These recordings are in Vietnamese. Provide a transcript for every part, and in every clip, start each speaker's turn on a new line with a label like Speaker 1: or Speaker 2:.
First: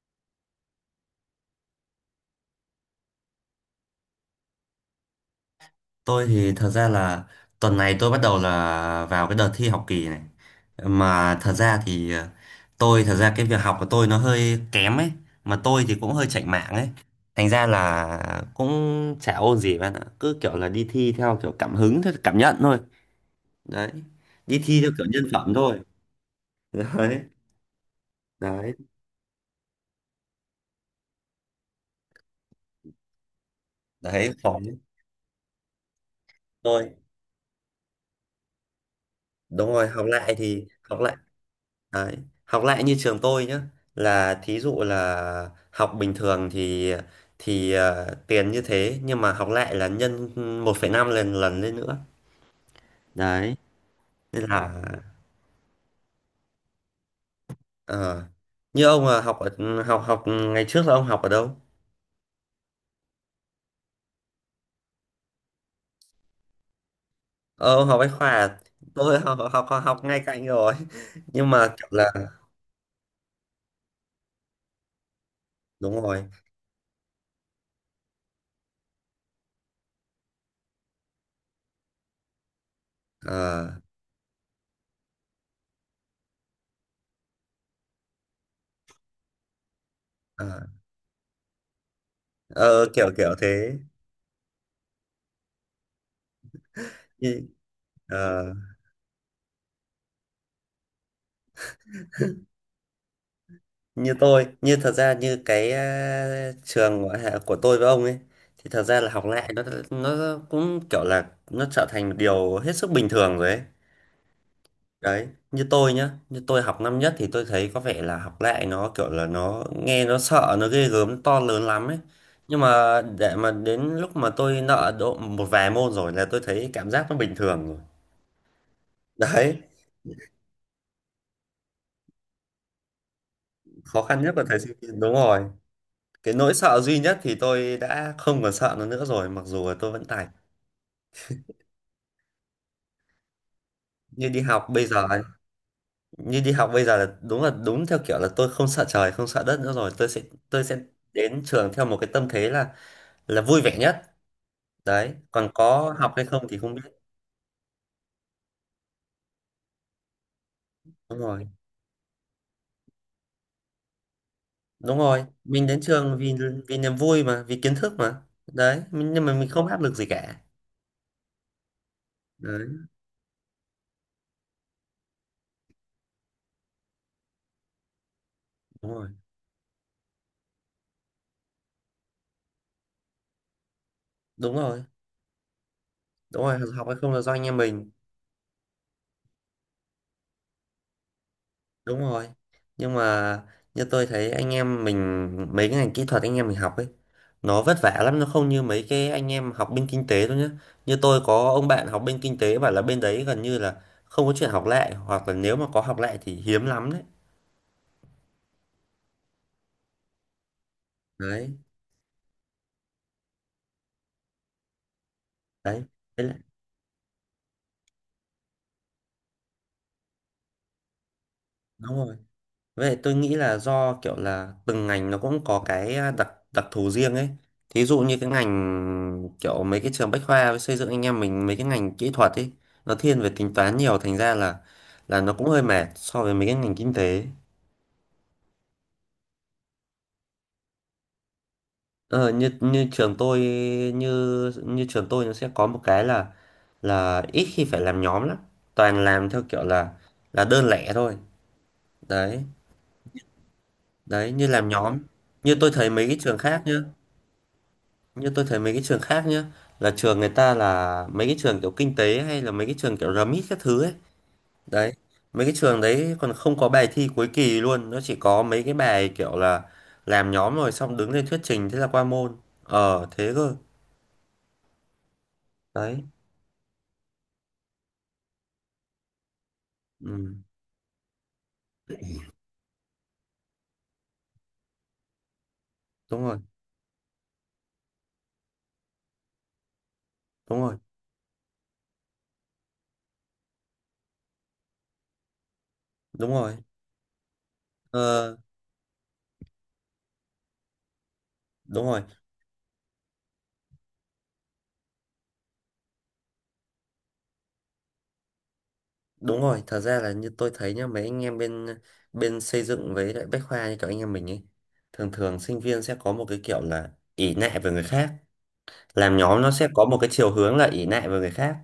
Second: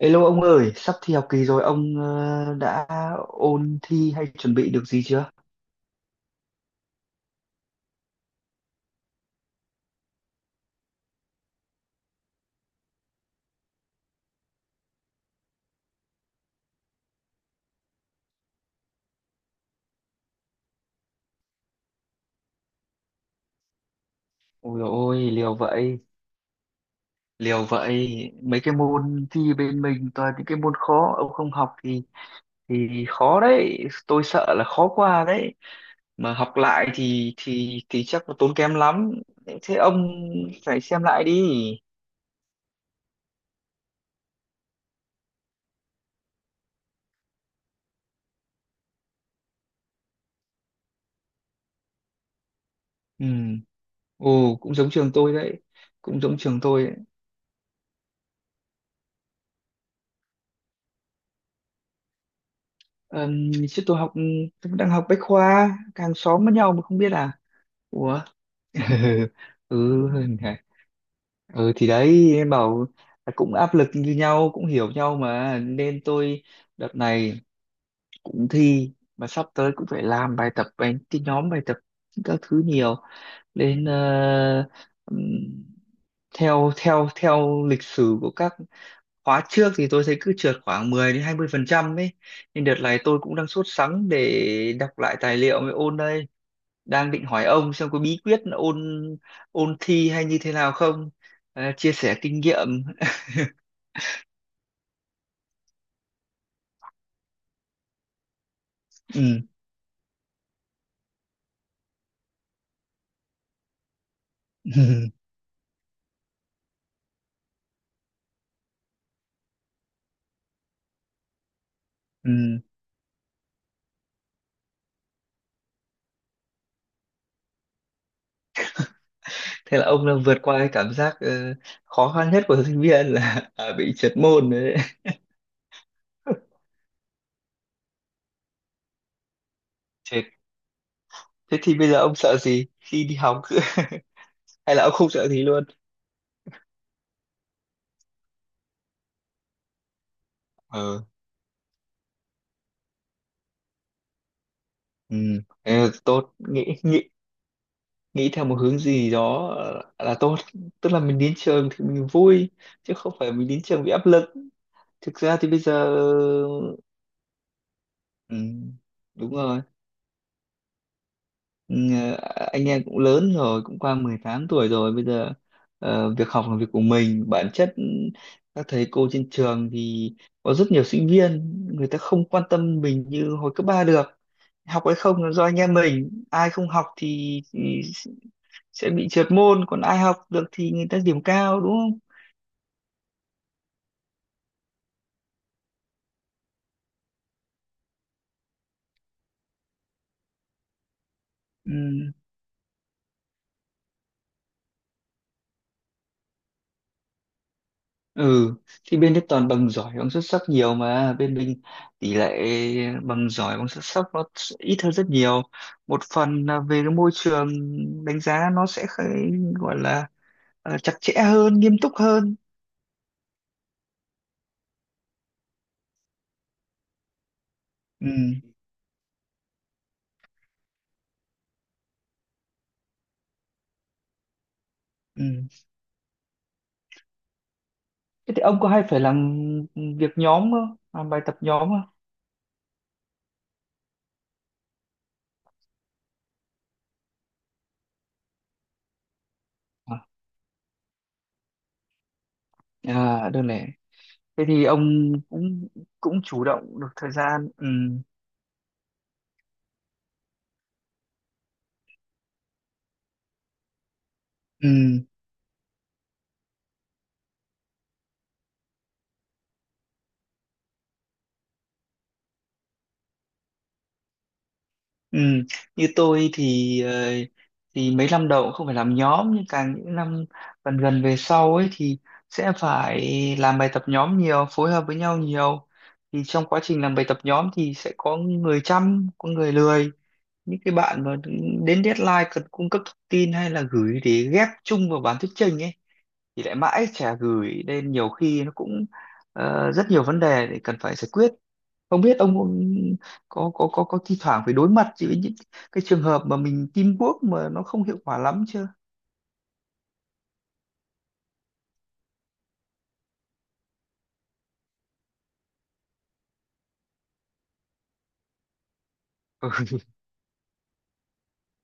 Speaker 1: Hello ông ơi, sắp thi học kỳ rồi, ông đã ôn thi hay chuẩn bị được gì chưa?
Speaker 2: Tôi thì thật ra là tuần này tôi bắt đầu là vào cái đợt thi học kỳ này. Mà thật ra thì tôi thật ra cái việc học của tôi nó hơi kém ấy, mà tôi thì cũng hơi chạnh mạng ấy. Thành ra là cũng chả ôn gì bạn ạ, cứ kiểu là đi thi theo kiểu cảm hứng theo cảm nhận thôi. Đấy. Đi
Speaker 1: Ôi
Speaker 2: thi
Speaker 1: dồi
Speaker 2: theo kiểu nhân
Speaker 1: ôi,
Speaker 2: phẩm
Speaker 1: liều
Speaker 2: thôi.
Speaker 1: vậy,
Speaker 2: Đấy,
Speaker 1: liều vậy. Mấy
Speaker 2: đấy,
Speaker 1: cái môn thi bên mình toàn những cái môn khó, ông không học thì khó đấy. Tôi
Speaker 2: đấy,
Speaker 1: sợ
Speaker 2: khó
Speaker 1: là khó qua đấy. Mà học lại
Speaker 2: tôi.
Speaker 1: thì chắc là tốn kém lắm.
Speaker 2: Đúng
Speaker 1: Thế
Speaker 2: rồi, học
Speaker 1: ông
Speaker 2: lại thì
Speaker 1: phải
Speaker 2: học
Speaker 1: xem
Speaker 2: lại.
Speaker 1: lại đi.
Speaker 2: Đấy. Học lại như trường tôi nhé, là thí dụ là học bình thường thì tiền như thế, nhưng mà học lại là nhân một phẩy năm lần lần lên nữa,
Speaker 1: Ừ,
Speaker 2: đấy, nên
Speaker 1: ồ cũng
Speaker 2: là
Speaker 1: giống trường tôi đấy, cũng giống trường tôi đấy.
Speaker 2: ờ, như ông là học ở học học ngày trước là ông học ở đâu?
Speaker 1: Chứ tôi đang học Bách Khoa, hàng xóm với nhau mà không biết à?
Speaker 2: Ờ, ông học bách
Speaker 1: Ủa?
Speaker 2: khoa à? Tôi học
Speaker 1: Ừ,
Speaker 2: ngay cạnh
Speaker 1: hả?
Speaker 2: rồi nhưng
Speaker 1: Ừ
Speaker 2: mà
Speaker 1: thì
Speaker 2: kiểu là
Speaker 1: đấy em bảo là cũng áp lực như nhau cũng hiểu nhau mà
Speaker 2: đúng
Speaker 1: nên
Speaker 2: rồi.
Speaker 1: tôi đợt này cũng thi mà sắp tới cũng phải làm bài tập bài cái nhóm bài tập các thứ nhiều
Speaker 2: ờ,
Speaker 1: nên ừm, theo theo theo lịch sử của các khóa trước thì tôi thấy cứ trượt
Speaker 2: ờ,
Speaker 1: khoảng 10 đến 20% ấy, nên đợt
Speaker 2: ờ,
Speaker 1: này
Speaker 2: kiểu
Speaker 1: tôi
Speaker 2: kiểu
Speaker 1: cũng đang sốt
Speaker 2: thế.
Speaker 1: sắng để đọc lại tài liệu mới ôn đây, đang định hỏi
Speaker 2: Như-
Speaker 1: ông xem có bí quyết
Speaker 2: ờ,
Speaker 1: ôn ôn thi hay như thế nào không. Chia sẻ kinh nghiệm.
Speaker 2: như tôi như thật ra như cái trường của, hạ- của tôi với ông ấy thì thật ra là học
Speaker 1: Ừ.
Speaker 2: lại nó cũng kiểu là nó trở thành một điều hết sức bình thường rồi ấy. Đấy, như tôi nhá, như tôi học năm nhất thì tôi thấy có vẻ là học lại nó kiểu là nó nghe nó sợ nó ghê gớm nó to lớn lắm ấy,
Speaker 1: Ừ.
Speaker 2: nhưng mà để mà đến lúc mà tôi nợ độ một vài môn rồi là tôi thấy cảm giác nó bình thường rồi. Đấy,
Speaker 1: Thế là ông đã vượt qua cái cảm giác khó khăn nhất của sinh viên là à, bị
Speaker 2: khó
Speaker 1: trượt
Speaker 2: khăn nhất là
Speaker 1: môn
Speaker 2: thầy sinh
Speaker 1: đấy.
Speaker 2: viên, đúng rồi, cái
Speaker 1: Đấy.
Speaker 2: nỗi sợ duy nhất thì tôi đã không còn sợ nó nữa rồi mặc dù là tôi vẫn tài.
Speaker 1: Thế, thế thì bây giờ ông sợ gì khi đi học
Speaker 2: Như đi học
Speaker 1: hay là
Speaker 2: bây
Speaker 1: ông
Speaker 2: giờ
Speaker 1: không
Speaker 2: ấy,
Speaker 1: sợ gì luôn?
Speaker 2: như đi học bây giờ là đúng theo kiểu là tôi không sợ trời không sợ đất nữa rồi, tôi sẽ
Speaker 1: Ờ,
Speaker 2: đến trường theo một cái tâm thế là vui vẻ nhất. Đấy,
Speaker 1: ừ,
Speaker 2: còn
Speaker 1: thế là
Speaker 2: có học hay
Speaker 1: tốt,
Speaker 2: không thì không
Speaker 1: nghĩ
Speaker 2: biết.
Speaker 1: nghĩ nghĩ theo một hướng gì đó là tốt, tức là
Speaker 2: Đúng
Speaker 1: mình đến
Speaker 2: rồi,
Speaker 1: trường thì mình vui chứ không phải mình đến trường bị áp lực.
Speaker 2: đúng
Speaker 1: Thực
Speaker 2: rồi,
Speaker 1: ra thì bây
Speaker 2: mình
Speaker 1: giờ,
Speaker 2: đến trường vì vì niềm vui mà, vì kiến thức mà.
Speaker 1: ừ,
Speaker 2: Đấy, nhưng
Speaker 1: đúng
Speaker 2: mà mình
Speaker 1: rồi,
Speaker 2: không áp lực gì cả.
Speaker 1: ừ, anh
Speaker 2: Đấy,
Speaker 1: em cũng lớn rồi, cũng qua 18 tuổi rồi. Bây giờ việc học là việc của mình bản chất. Ừ, các thầy
Speaker 2: đúng rồi,
Speaker 1: cô trên trường thì có rất nhiều sinh viên, người ta không quan tâm mình như hồi cấp 3 được.
Speaker 2: đúng rồi,
Speaker 1: Học hay không là do anh em mình,
Speaker 2: đúng
Speaker 1: ai
Speaker 2: rồi,
Speaker 1: không
Speaker 2: học
Speaker 1: học
Speaker 2: hay không là do anh
Speaker 1: thì
Speaker 2: em mình,
Speaker 1: sẽ bị trượt môn, còn ai học được thì người ta điểm cao, đúng không?
Speaker 2: đúng rồi. Nhưng mà như tôi thấy anh em mình mấy cái ngành kỹ thuật anh em mình học ấy, nó vất vả lắm, nó không như mấy cái anh em học bên kinh tế đâu nhá. Như tôi có ông
Speaker 1: Ừ,
Speaker 2: bạn học bên kinh tế bảo là bên đấy gần như là không có chuyện học lại, hoặc là nếu mà có học lại thì hiếm lắm. Đấy,
Speaker 1: ừ, thì bên đấy toàn bằng giỏi bằng xuất sắc nhiều, mà bên
Speaker 2: đấy,
Speaker 1: mình tỷ lệ bằng giỏi bằng xuất sắc nó sẽ ít hơn rất nhiều.
Speaker 2: đấy,
Speaker 1: Một
Speaker 2: Thế là-
Speaker 1: phần là về cái môi trường đánh giá nó sẽ gọi là chặt chẽ hơn, nghiêm túc
Speaker 2: đúng rồi.
Speaker 1: hơn.
Speaker 2: Vậy tôi nghĩ là do kiểu là từng ngành nó cũng có cái đặc đặc thù riêng ấy. Thí dụ
Speaker 1: Ừ,
Speaker 2: như cái ngành kiểu mấy cái trường bách khoa với xây dựng anh em mình mấy cái ngành kỹ thuật ấy nó thiên về tính toán nhiều, thành ra là
Speaker 1: ừ.
Speaker 2: nó cũng hơi mệt so với mấy cái ngành kinh tế.
Speaker 1: Thế thì ông có hay phải làm việc nhóm không, làm bài tập nhóm không?
Speaker 2: Ờ, như như trường tôi, như như trường tôi nó sẽ có một cái là ít khi phải làm nhóm lắm. Toàn làm theo kiểu là
Speaker 1: À,
Speaker 2: đơn lẻ thôi. Đấy,
Speaker 1: à đơn lẻ.
Speaker 2: đấy
Speaker 1: Thế
Speaker 2: như
Speaker 1: thì
Speaker 2: làm nhóm.
Speaker 1: ông
Speaker 2: Như
Speaker 1: cũng
Speaker 2: tôi thấy mấy cái
Speaker 1: cũng
Speaker 2: trường
Speaker 1: chủ
Speaker 2: khác nhá,
Speaker 1: động được thời gian, ừ,
Speaker 2: như tôi thấy mấy cái trường khác nhá, là trường người ta là mấy cái trường kiểu kinh tế hay là mấy cái trường kiểu RMIT các thứ ấy. Đấy,
Speaker 1: ừ.
Speaker 2: mấy cái trường đấy còn không có bài thi cuối kỳ luôn, nó chỉ có mấy cái bài kiểu là làm nhóm rồi xong đứng lên thuyết trình thế là qua môn. Ờ thế cơ.
Speaker 1: Ừ. Như
Speaker 2: Đấy,
Speaker 1: tôi thì mấy năm đầu cũng không phải làm nhóm, nhưng càng những năm
Speaker 2: ừ,
Speaker 1: gần gần về sau ấy thì sẽ phải làm bài tập nhóm nhiều, phối hợp với nhau nhiều. Thì
Speaker 2: đúng rồi,
Speaker 1: trong quá trình làm bài tập nhóm thì sẽ có người chăm có người lười,
Speaker 2: đúng
Speaker 1: những cái
Speaker 2: rồi,
Speaker 1: bạn mà đến deadline cần cung cấp thông tin hay là gửi để ghép chung vào bản thuyết trình ấy
Speaker 2: đúng
Speaker 1: thì
Speaker 2: rồi,
Speaker 1: lại mãi chả gửi, nên nhiều
Speaker 2: ờ,
Speaker 1: khi nó cũng rất nhiều vấn đề để cần phải giải quyết.
Speaker 2: đúng
Speaker 1: Không
Speaker 2: rồi,
Speaker 1: biết ông có thi thoảng phải đối mặt với những cái trường hợp mà mình teamwork mà nó không hiệu quả lắm chưa?
Speaker 2: đúng rồi. Thật ra là như tôi thấy nhá, mấy anh em bên bên xây dựng với lại Bách Khoa như kiểu anh em mình ấy, thường thường sinh viên sẽ có một cái kiểu là ỷ lại về người khác, làm nhóm nó sẽ
Speaker 1: Ừ.
Speaker 2: có một cái chiều hướng là ỷ lại vào người khác.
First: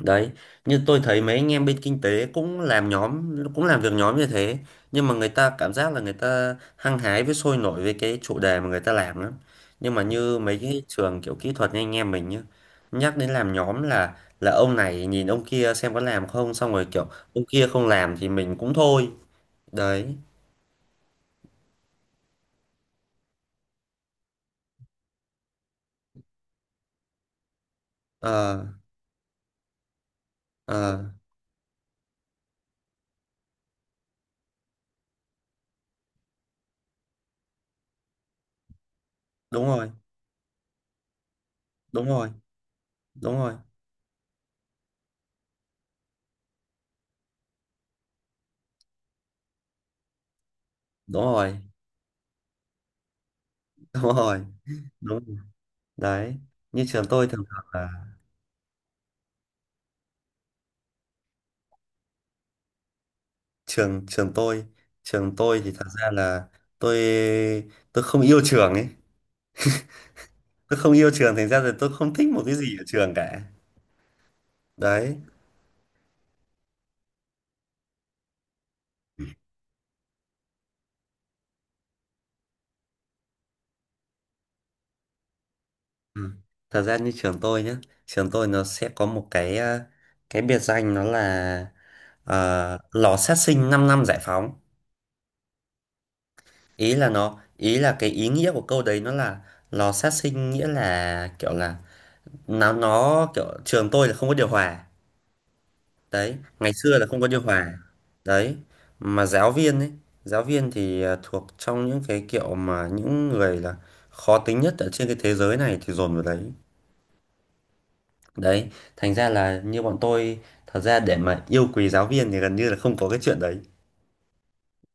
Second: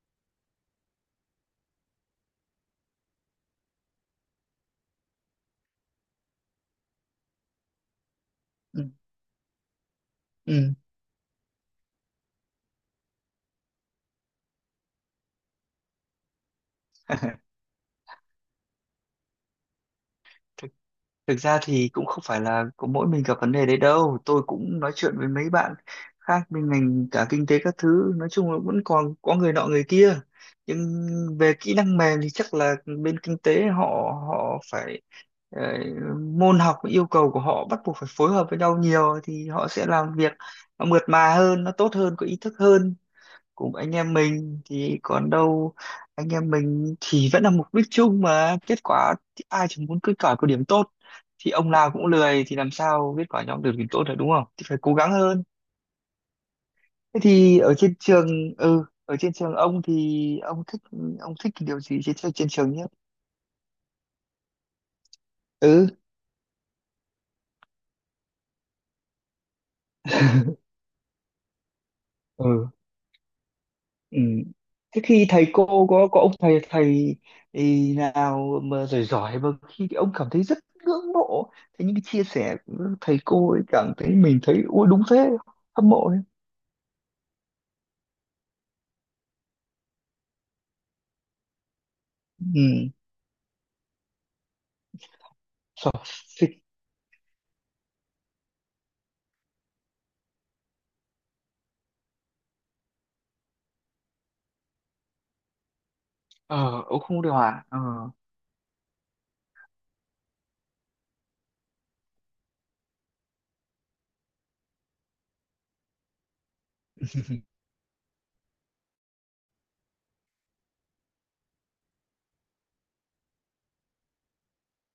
Speaker 2: Đấy, như tôi thấy mấy anh em bên kinh tế cũng làm nhóm cũng làm việc nhóm như thế, nhưng mà người ta cảm giác là người ta hăng hái với sôi nổi với cái chủ đề mà người
Speaker 1: Ừ,
Speaker 2: ta làm lắm. Nhưng mà như mấy
Speaker 1: ừ.
Speaker 2: cái trường kiểu kỹ thuật như anh em mình nhá, nhắc đến làm nhóm là ông này nhìn ông kia xem có làm không, xong rồi kiểu ông kia không làm thì mình cũng thôi. Đấy,
Speaker 1: Thực ra thì cũng không phải là có mỗi mình gặp vấn đề đấy đâu. Tôi cũng nói chuyện với mấy bạn khác bên ngành cả kinh tế các thứ. Nói chung
Speaker 2: ờ,
Speaker 1: là vẫn còn có người nọ người kia. Nhưng
Speaker 2: ờ,
Speaker 1: về kỹ năng mềm thì chắc là bên kinh tế họ họ phải ờ, môn học yêu cầu của họ bắt buộc phải phối hợp với nhau nhiều thì
Speaker 2: đúng
Speaker 1: họ sẽ
Speaker 2: rồi,
Speaker 1: làm việc nó mượt mà hơn, nó tốt
Speaker 2: đúng
Speaker 1: hơn, có
Speaker 2: rồi,
Speaker 1: ý thức hơn.
Speaker 2: đúng rồi,
Speaker 1: Cùng anh em mình thì còn đâu, anh em mình thì vẫn là mục đích chung mà kết quả thì ai chẳng muốn kết quả có điểm tốt.
Speaker 2: đúng
Speaker 1: Thì
Speaker 2: rồi,
Speaker 1: ông nào cũng lười thì làm sao kết quả nhóm được điểm
Speaker 2: đúng
Speaker 1: tốt được, đúng không?
Speaker 2: rồi,
Speaker 1: Thì phải cố gắng
Speaker 2: đúng rồi.
Speaker 1: hơn.
Speaker 2: Đấy, như trường
Speaker 1: Thế
Speaker 2: tôi thường
Speaker 1: thì
Speaker 2: thường
Speaker 1: ở trên
Speaker 2: là
Speaker 1: trường, ừ, ở trên trường ông thì ông thích, ông thích cái điều gì trên trên trường nhất?
Speaker 2: trường trường tôi, trường tôi thì thật
Speaker 1: Ừ.
Speaker 2: ra là tôi tôi không yêu trường ấy, tôi không yêu trường thành ra là tôi không thích một cái
Speaker 1: Ừ.
Speaker 2: gì ở trường cả.
Speaker 1: Ừ. Thế
Speaker 2: Đấy,
Speaker 1: khi thầy cô có ông thầy thầy ý nào mà giỏi giỏi mà khi ông cảm thấy rất ngưỡng mộ, thế những cái chia sẻ của thầy cô ấy cảm thấy mình thấy ui đúng thế, hâm mộ đấy.
Speaker 2: ừ. Thật ra như trường tôi nhá, trường tôi nó sẽ có một cái cái biệt danh nó là
Speaker 1: Ừ.
Speaker 2: lò sát sinh 5 năm giải phóng.
Speaker 1: Sợ.
Speaker 2: Ý là nó ý là cái ý nghĩa của câu đấy nó là lò sát sinh, nghĩa là kiểu là nó kiểu trường tôi là không có điều hòa. Đấy, ngày
Speaker 1: Ờ
Speaker 2: xưa
Speaker 1: ông
Speaker 2: là không
Speaker 1: không
Speaker 2: có
Speaker 1: điều
Speaker 2: điều
Speaker 1: hòa,
Speaker 2: hòa. Đấy, mà giáo viên ấy, giáo viên thì thuộc trong những cái kiểu mà những người là khó tính nhất ở trên cái thế giới này thì dồn vào đấy. Đấy, thành ra là như bọn tôi, thật ra để mà yêu quý giáo viên thì gần như là không có cái chuyện đấy.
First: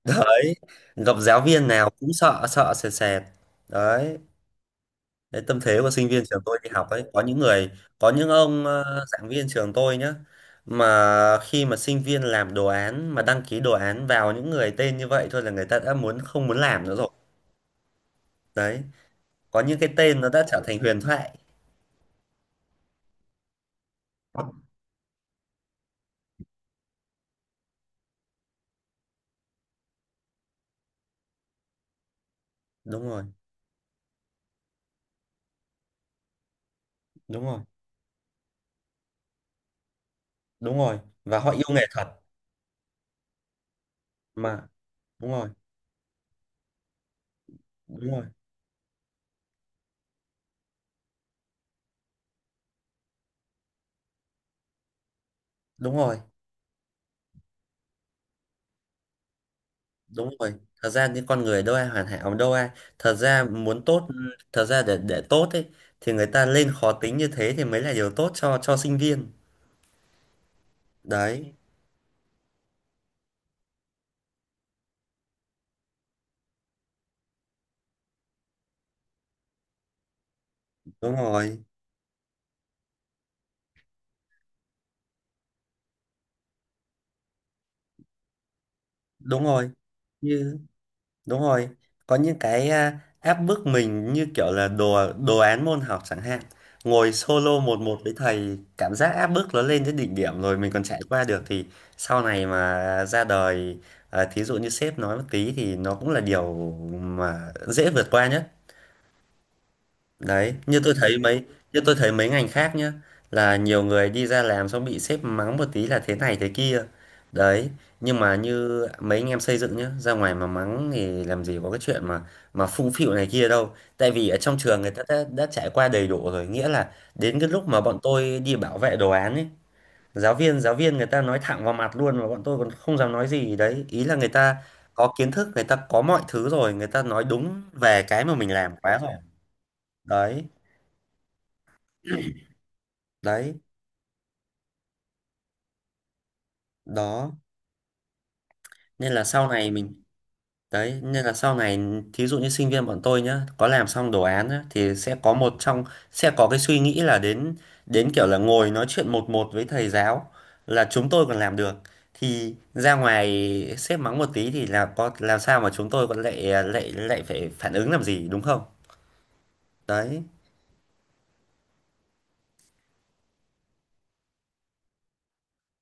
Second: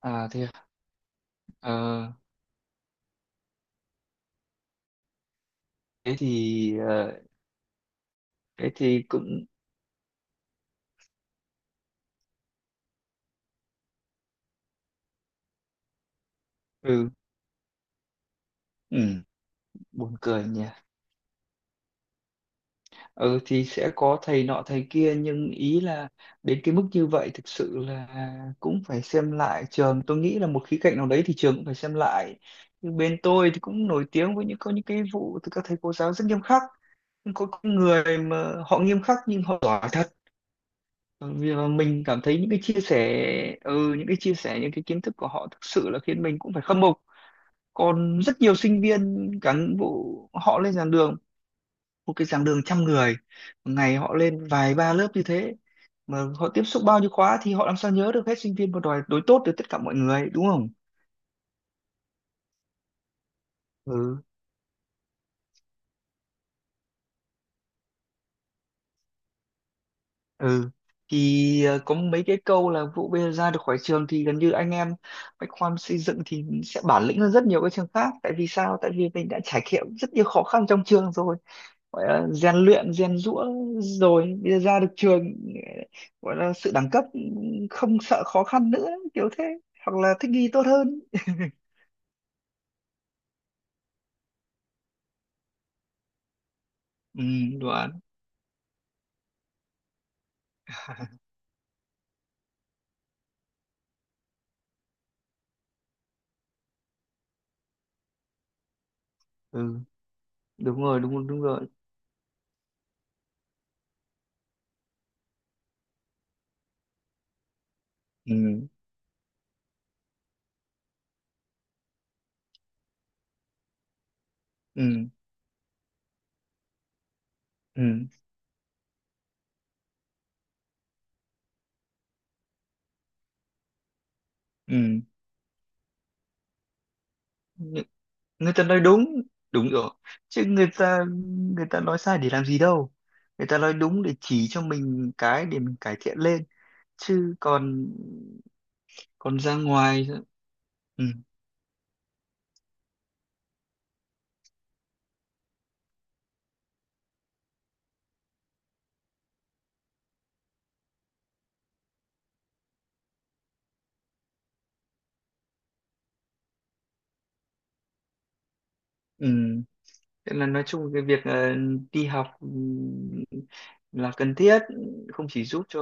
Speaker 1: à thế à?
Speaker 2: Đấy, gặp giáo viên nào
Speaker 1: ờ
Speaker 2: cũng sợ sợ sệt sệt. Đấy, Đấy, tâm thế của sinh
Speaker 1: thế
Speaker 2: viên trường tôi đi
Speaker 1: thì
Speaker 2: học ấy, có những người có những ông
Speaker 1: thế thì
Speaker 2: giảng
Speaker 1: cũng
Speaker 2: viên trường tôi nhá, mà khi mà sinh viên làm đồ án mà đăng ký đồ án vào những người tên như vậy thôi là người ta đã không muốn làm nữa rồi.
Speaker 1: ừ,
Speaker 2: Đấy,
Speaker 1: ừ,
Speaker 2: có những cái
Speaker 1: buồn
Speaker 2: tên nó
Speaker 1: cười
Speaker 2: đã trở
Speaker 1: nhỉ.
Speaker 2: thành huyền thoại.
Speaker 1: Ừ, thì sẽ có thầy nọ thầy kia, nhưng ý là đến cái mức như vậy thực sự là cũng phải xem lại, trường tôi nghĩ là một khía cạnh nào đấy thì trường cũng phải xem lại. Nhưng
Speaker 2: Đúng
Speaker 1: bên
Speaker 2: rồi,
Speaker 1: tôi thì cũng nổi tiếng với những có những cái vụ từ các thầy cô giáo rất nghiêm khắc, nhưng
Speaker 2: đúng
Speaker 1: có
Speaker 2: rồi,
Speaker 1: những người mà họ nghiêm khắc nhưng họ giỏi thật,
Speaker 2: đúng rồi, và họ
Speaker 1: vì
Speaker 2: yêu
Speaker 1: mà
Speaker 2: nghệ
Speaker 1: mình
Speaker 2: thuật
Speaker 1: cảm thấy những cái chia sẻ, ừ, những cái chia sẻ
Speaker 2: mà,
Speaker 1: những cái kiến thức của
Speaker 2: đúng
Speaker 1: họ
Speaker 2: rồi,
Speaker 1: thực sự là khiến mình cũng phải khâm phục.
Speaker 2: đúng
Speaker 1: Còn
Speaker 2: rồi,
Speaker 1: rất nhiều sinh viên cán bộ họ lên giảng đường, một cái giảng đường trăm người, một ngày họ lên vài ba lớp như thế,
Speaker 2: đúng rồi,
Speaker 1: mà họ tiếp xúc bao nhiêu khóa thì họ làm sao nhớ được hết sinh viên và đòi đối tốt với tất cả mọi người,
Speaker 2: đúng
Speaker 1: đúng
Speaker 2: rồi,
Speaker 1: không?
Speaker 2: thật ra những con người đâu ai hoàn hảo, đâu ai thật ra muốn tốt
Speaker 1: Ừ,
Speaker 2: thật ra để tốt ấy thì người ta lên khó tính như thế thì mới là điều tốt cho sinh viên.
Speaker 1: ừ,
Speaker 2: Đấy,
Speaker 1: thì có mấy cái câu là vụ bây giờ ra được khỏi trường thì gần như anh em bách khoa xây dựng thì sẽ bản lĩnh hơn rất nhiều các trường khác, tại vì sao, tại vì mình đã trải nghiệm rất nhiều khó khăn trong trường
Speaker 2: đúng
Speaker 1: rồi,
Speaker 2: rồi,
Speaker 1: gọi là rèn luyện rèn giũa, rồi bây giờ ra được trường gọi là sự đẳng cấp, không sợ khó khăn nữa, kiểu
Speaker 2: đúng
Speaker 1: thế,
Speaker 2: rồi,
Speaker 1: hoặc là thích nghi
Speaker 2: như
Speaker 1: tốt hơn.
Speaker 2: đúng rồi, có những cái áp bức mình như kiểu là đồ đồ án môn học chẳng hạn, ngồi
Speaker 1: Ừ,
Speaker 2: solo một một
Speaker 1: đoán,
Speaker 2: với thầy cảm giác áp bức nó lên đến đỉnh điểm rồi mình còn trải qua được, thì sau này mà ra đời, thí dụ như sếp nói một tí thì nó cũng là điều mà dễ vượt qua nhất.
Speaker 1: ừ,
Speaker 2: Đấy,
Speaker 1: đúng rồi, đúng đúng rồi.
Speaker 2: như tôi thấy mấy ngành khác nhá là nhiều người đi ra làm xong bị sếp mắng một tí là thế này thế kia. Đấy, nhưng mà
Speaker 1: Ừ,
Speaker 2: như mấy anh em xây dựng nhá, ra ngoài mà mắng thì làm gì có cái chuyện mà phung phịu này kia đâu. Tại vì ở trong trường người ta
Speaker 1: ừ,
Speaker 2: đã trải qua đầy đủ rồi, nghĩa là đến cái lúc mà bọn
Speaker 1: ừ,
Speaker 2: tôi đi bảo vệ đồ án ấy, giáo viên người ta nói thẳng vào mặt luôn mà bọn tôi còn không dám nói gì đấy. Ý là người ta
Speaker 1: ừ.
Speaker 2: có kiến thức, người ta có mọi thứ rồi, người ta nói đúng
Speaker 1: Ng-
Speaker 2: về cái mà mình
Speaker 1: người ta
Speaker 2: làm
Speaker 1: nói
Speaker 2: quá rồi.
Speaker 1: đúng, đúng rồi, chứ
Speaker 2: Đấy,
Speaker 1: người ta, người ta nói sai để làm gì đâu, người
Speaker 2: đấy,
Speaker 1: ta nói đúng để chỉ cho mình cái để mình cải thiện lên chứ
Speaker 2: đó,
Speaker 1: còn,
Speaker 2: nên là
Speaker 1: còn
Speaker 2: sau
Speaker 1: ra
Speaker 2: này mình,
Speaker 1: ngoài,
Speaker 2: đấy
Speaker 1: ừ,
Speaker 2: nên là sau này thí dụ như sinh viên bọn tôi nhá, có làm xong đồ án nhá, thì sẽ có cái suy nghĩ là đến đến kiểu là ngồi nói chuyện một một với thầy giáo là chúng tôi còn làm được, thì ra ngoài sếp mắng một tí thì là có làm sao mà chúng tôi còn lại lại lại phải phản ứng làm gì, đúng không?
Speaker 1: ừ.
Speaker 2: Đấy,
Speaker 1: Thế là nói chung cái việc đi học, là cần thiết, không chỉ giúp cho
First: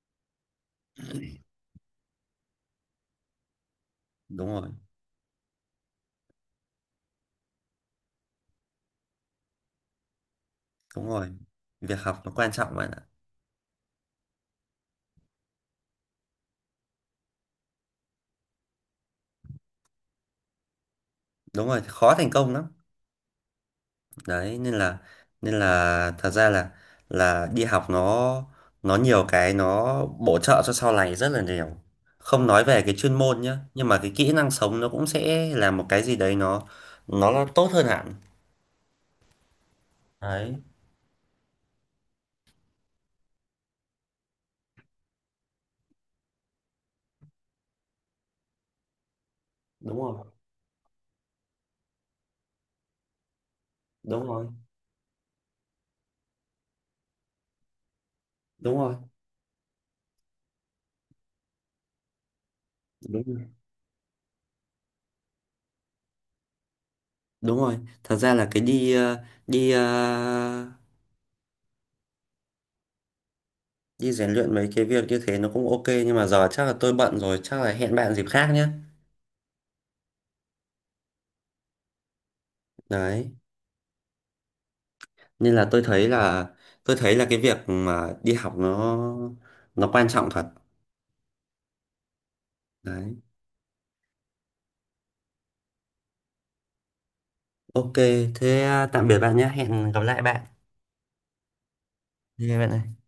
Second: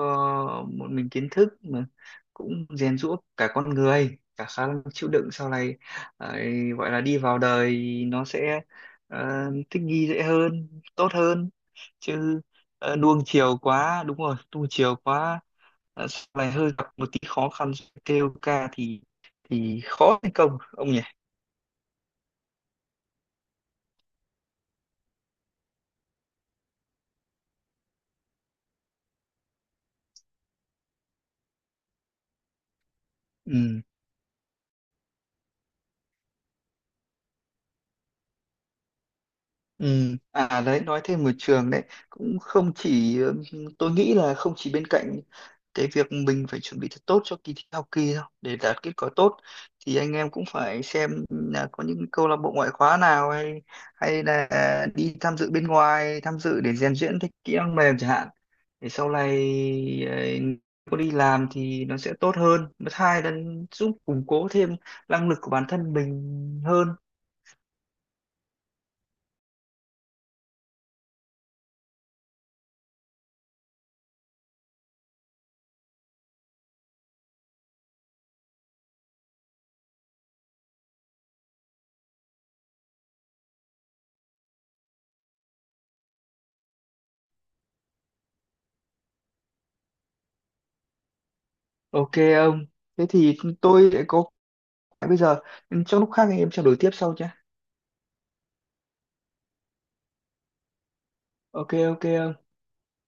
Speaker 1: một mình kiến thức mà cũng rèn giũa cả con người cả
Speaker 2: đúng
Speaker 1: khả
Speaker 2: rồi,
Speaker 1: năng chịu đựng sau này ấy, gọi là đi vào đời nó sẽ ờ, thích nghi dễ hơn
Speaker 2: đúng
Speaker 1: tốt
Speaker 2: rồi,
Speaker 1: hơn,
Speaker 2: việc học nó
Speaker 1: chứ
Speaker 2: quan trọng bạn ạ.
Speaker 1: nuông chiều quá, đúng rồi, nuông chiều quá sau này hơi gặp một tí khó khăn kêu ca thì khó thành công ông nhỉ.
Speaker 2: Đúng rồi, khó thành công lắm. Đấy nên là, nên là thật ra là đi học nó nhiều cái nó bổ trợ cho sau này rất là nhiều, không nói về cái chuyên môn nhá,
Speaker 1: Ừ.
Speaker 2: nhưng mà cái kỹ năng sống nó cũng sẽ là một cái gì đấy nó là tốt hơn hẳn.
Speaker 1: Ừ.
Speaker 2: Đấy,
Speaker 1: À đấy nói thêm một trường đấy, cũng không chỉ tôi nghĩ là không chỉ, bên cạnh cái việc mình phải chuẩn bị thật tốt cho kỳ thi học kỳ đâu để đạt kết quả tốt, thì
Speaker 2: đúng
Speaker 1: anh
Speaker 2: rồi,
Speaker 1: em cũng phải xem là có những câu lạc bộ ngoại khóa nào hay,
Speaker 2: đúng
Speaker 1: hay
Speaker 2: rồi,
Speaker 1: là đi tham dự bên ngoài, tham dự để rèn luyện thêm kỹ năng mềm chẳng hạn,
Speaker 2: đúng
Speaker 1: để
Speaker 2: rồi,
Speaker 1: sau này ấy, có đi làm thì nó sẽ tốt hơn, thứ
Speaker 2: đúng
Speaker 1: hai là
Speaker 2: rồi,
Speaker 1: giúp củng cố thêm năng lực của bản thân mình hơn.
Speaker 2: đúng rồi, thật ra là cái đi ờ, đi rèn luyện mấy cái việc như thế nó cũng ok, nhưng mà giờ chắc là tôi bận rồi, chắc là hẹn bạn dịp khác nhé. Đấy, nên là tôi thấy là, cái việc mà đi học nó quan trọng thật.
Speaker 1: Ok ông. Thế
Speaker 2: Đấy,
Speaker 1: thì tôi lại có bây giờ, trong lúc khác anh em trao đổi tiếp sau nhé.
Speaker 2: ok, thế tạm biệt bạn nhé, hẹn gặp lại bạn.
Speaker 1: Ok ok ok.
Speaker 2: Bye bạn ơi.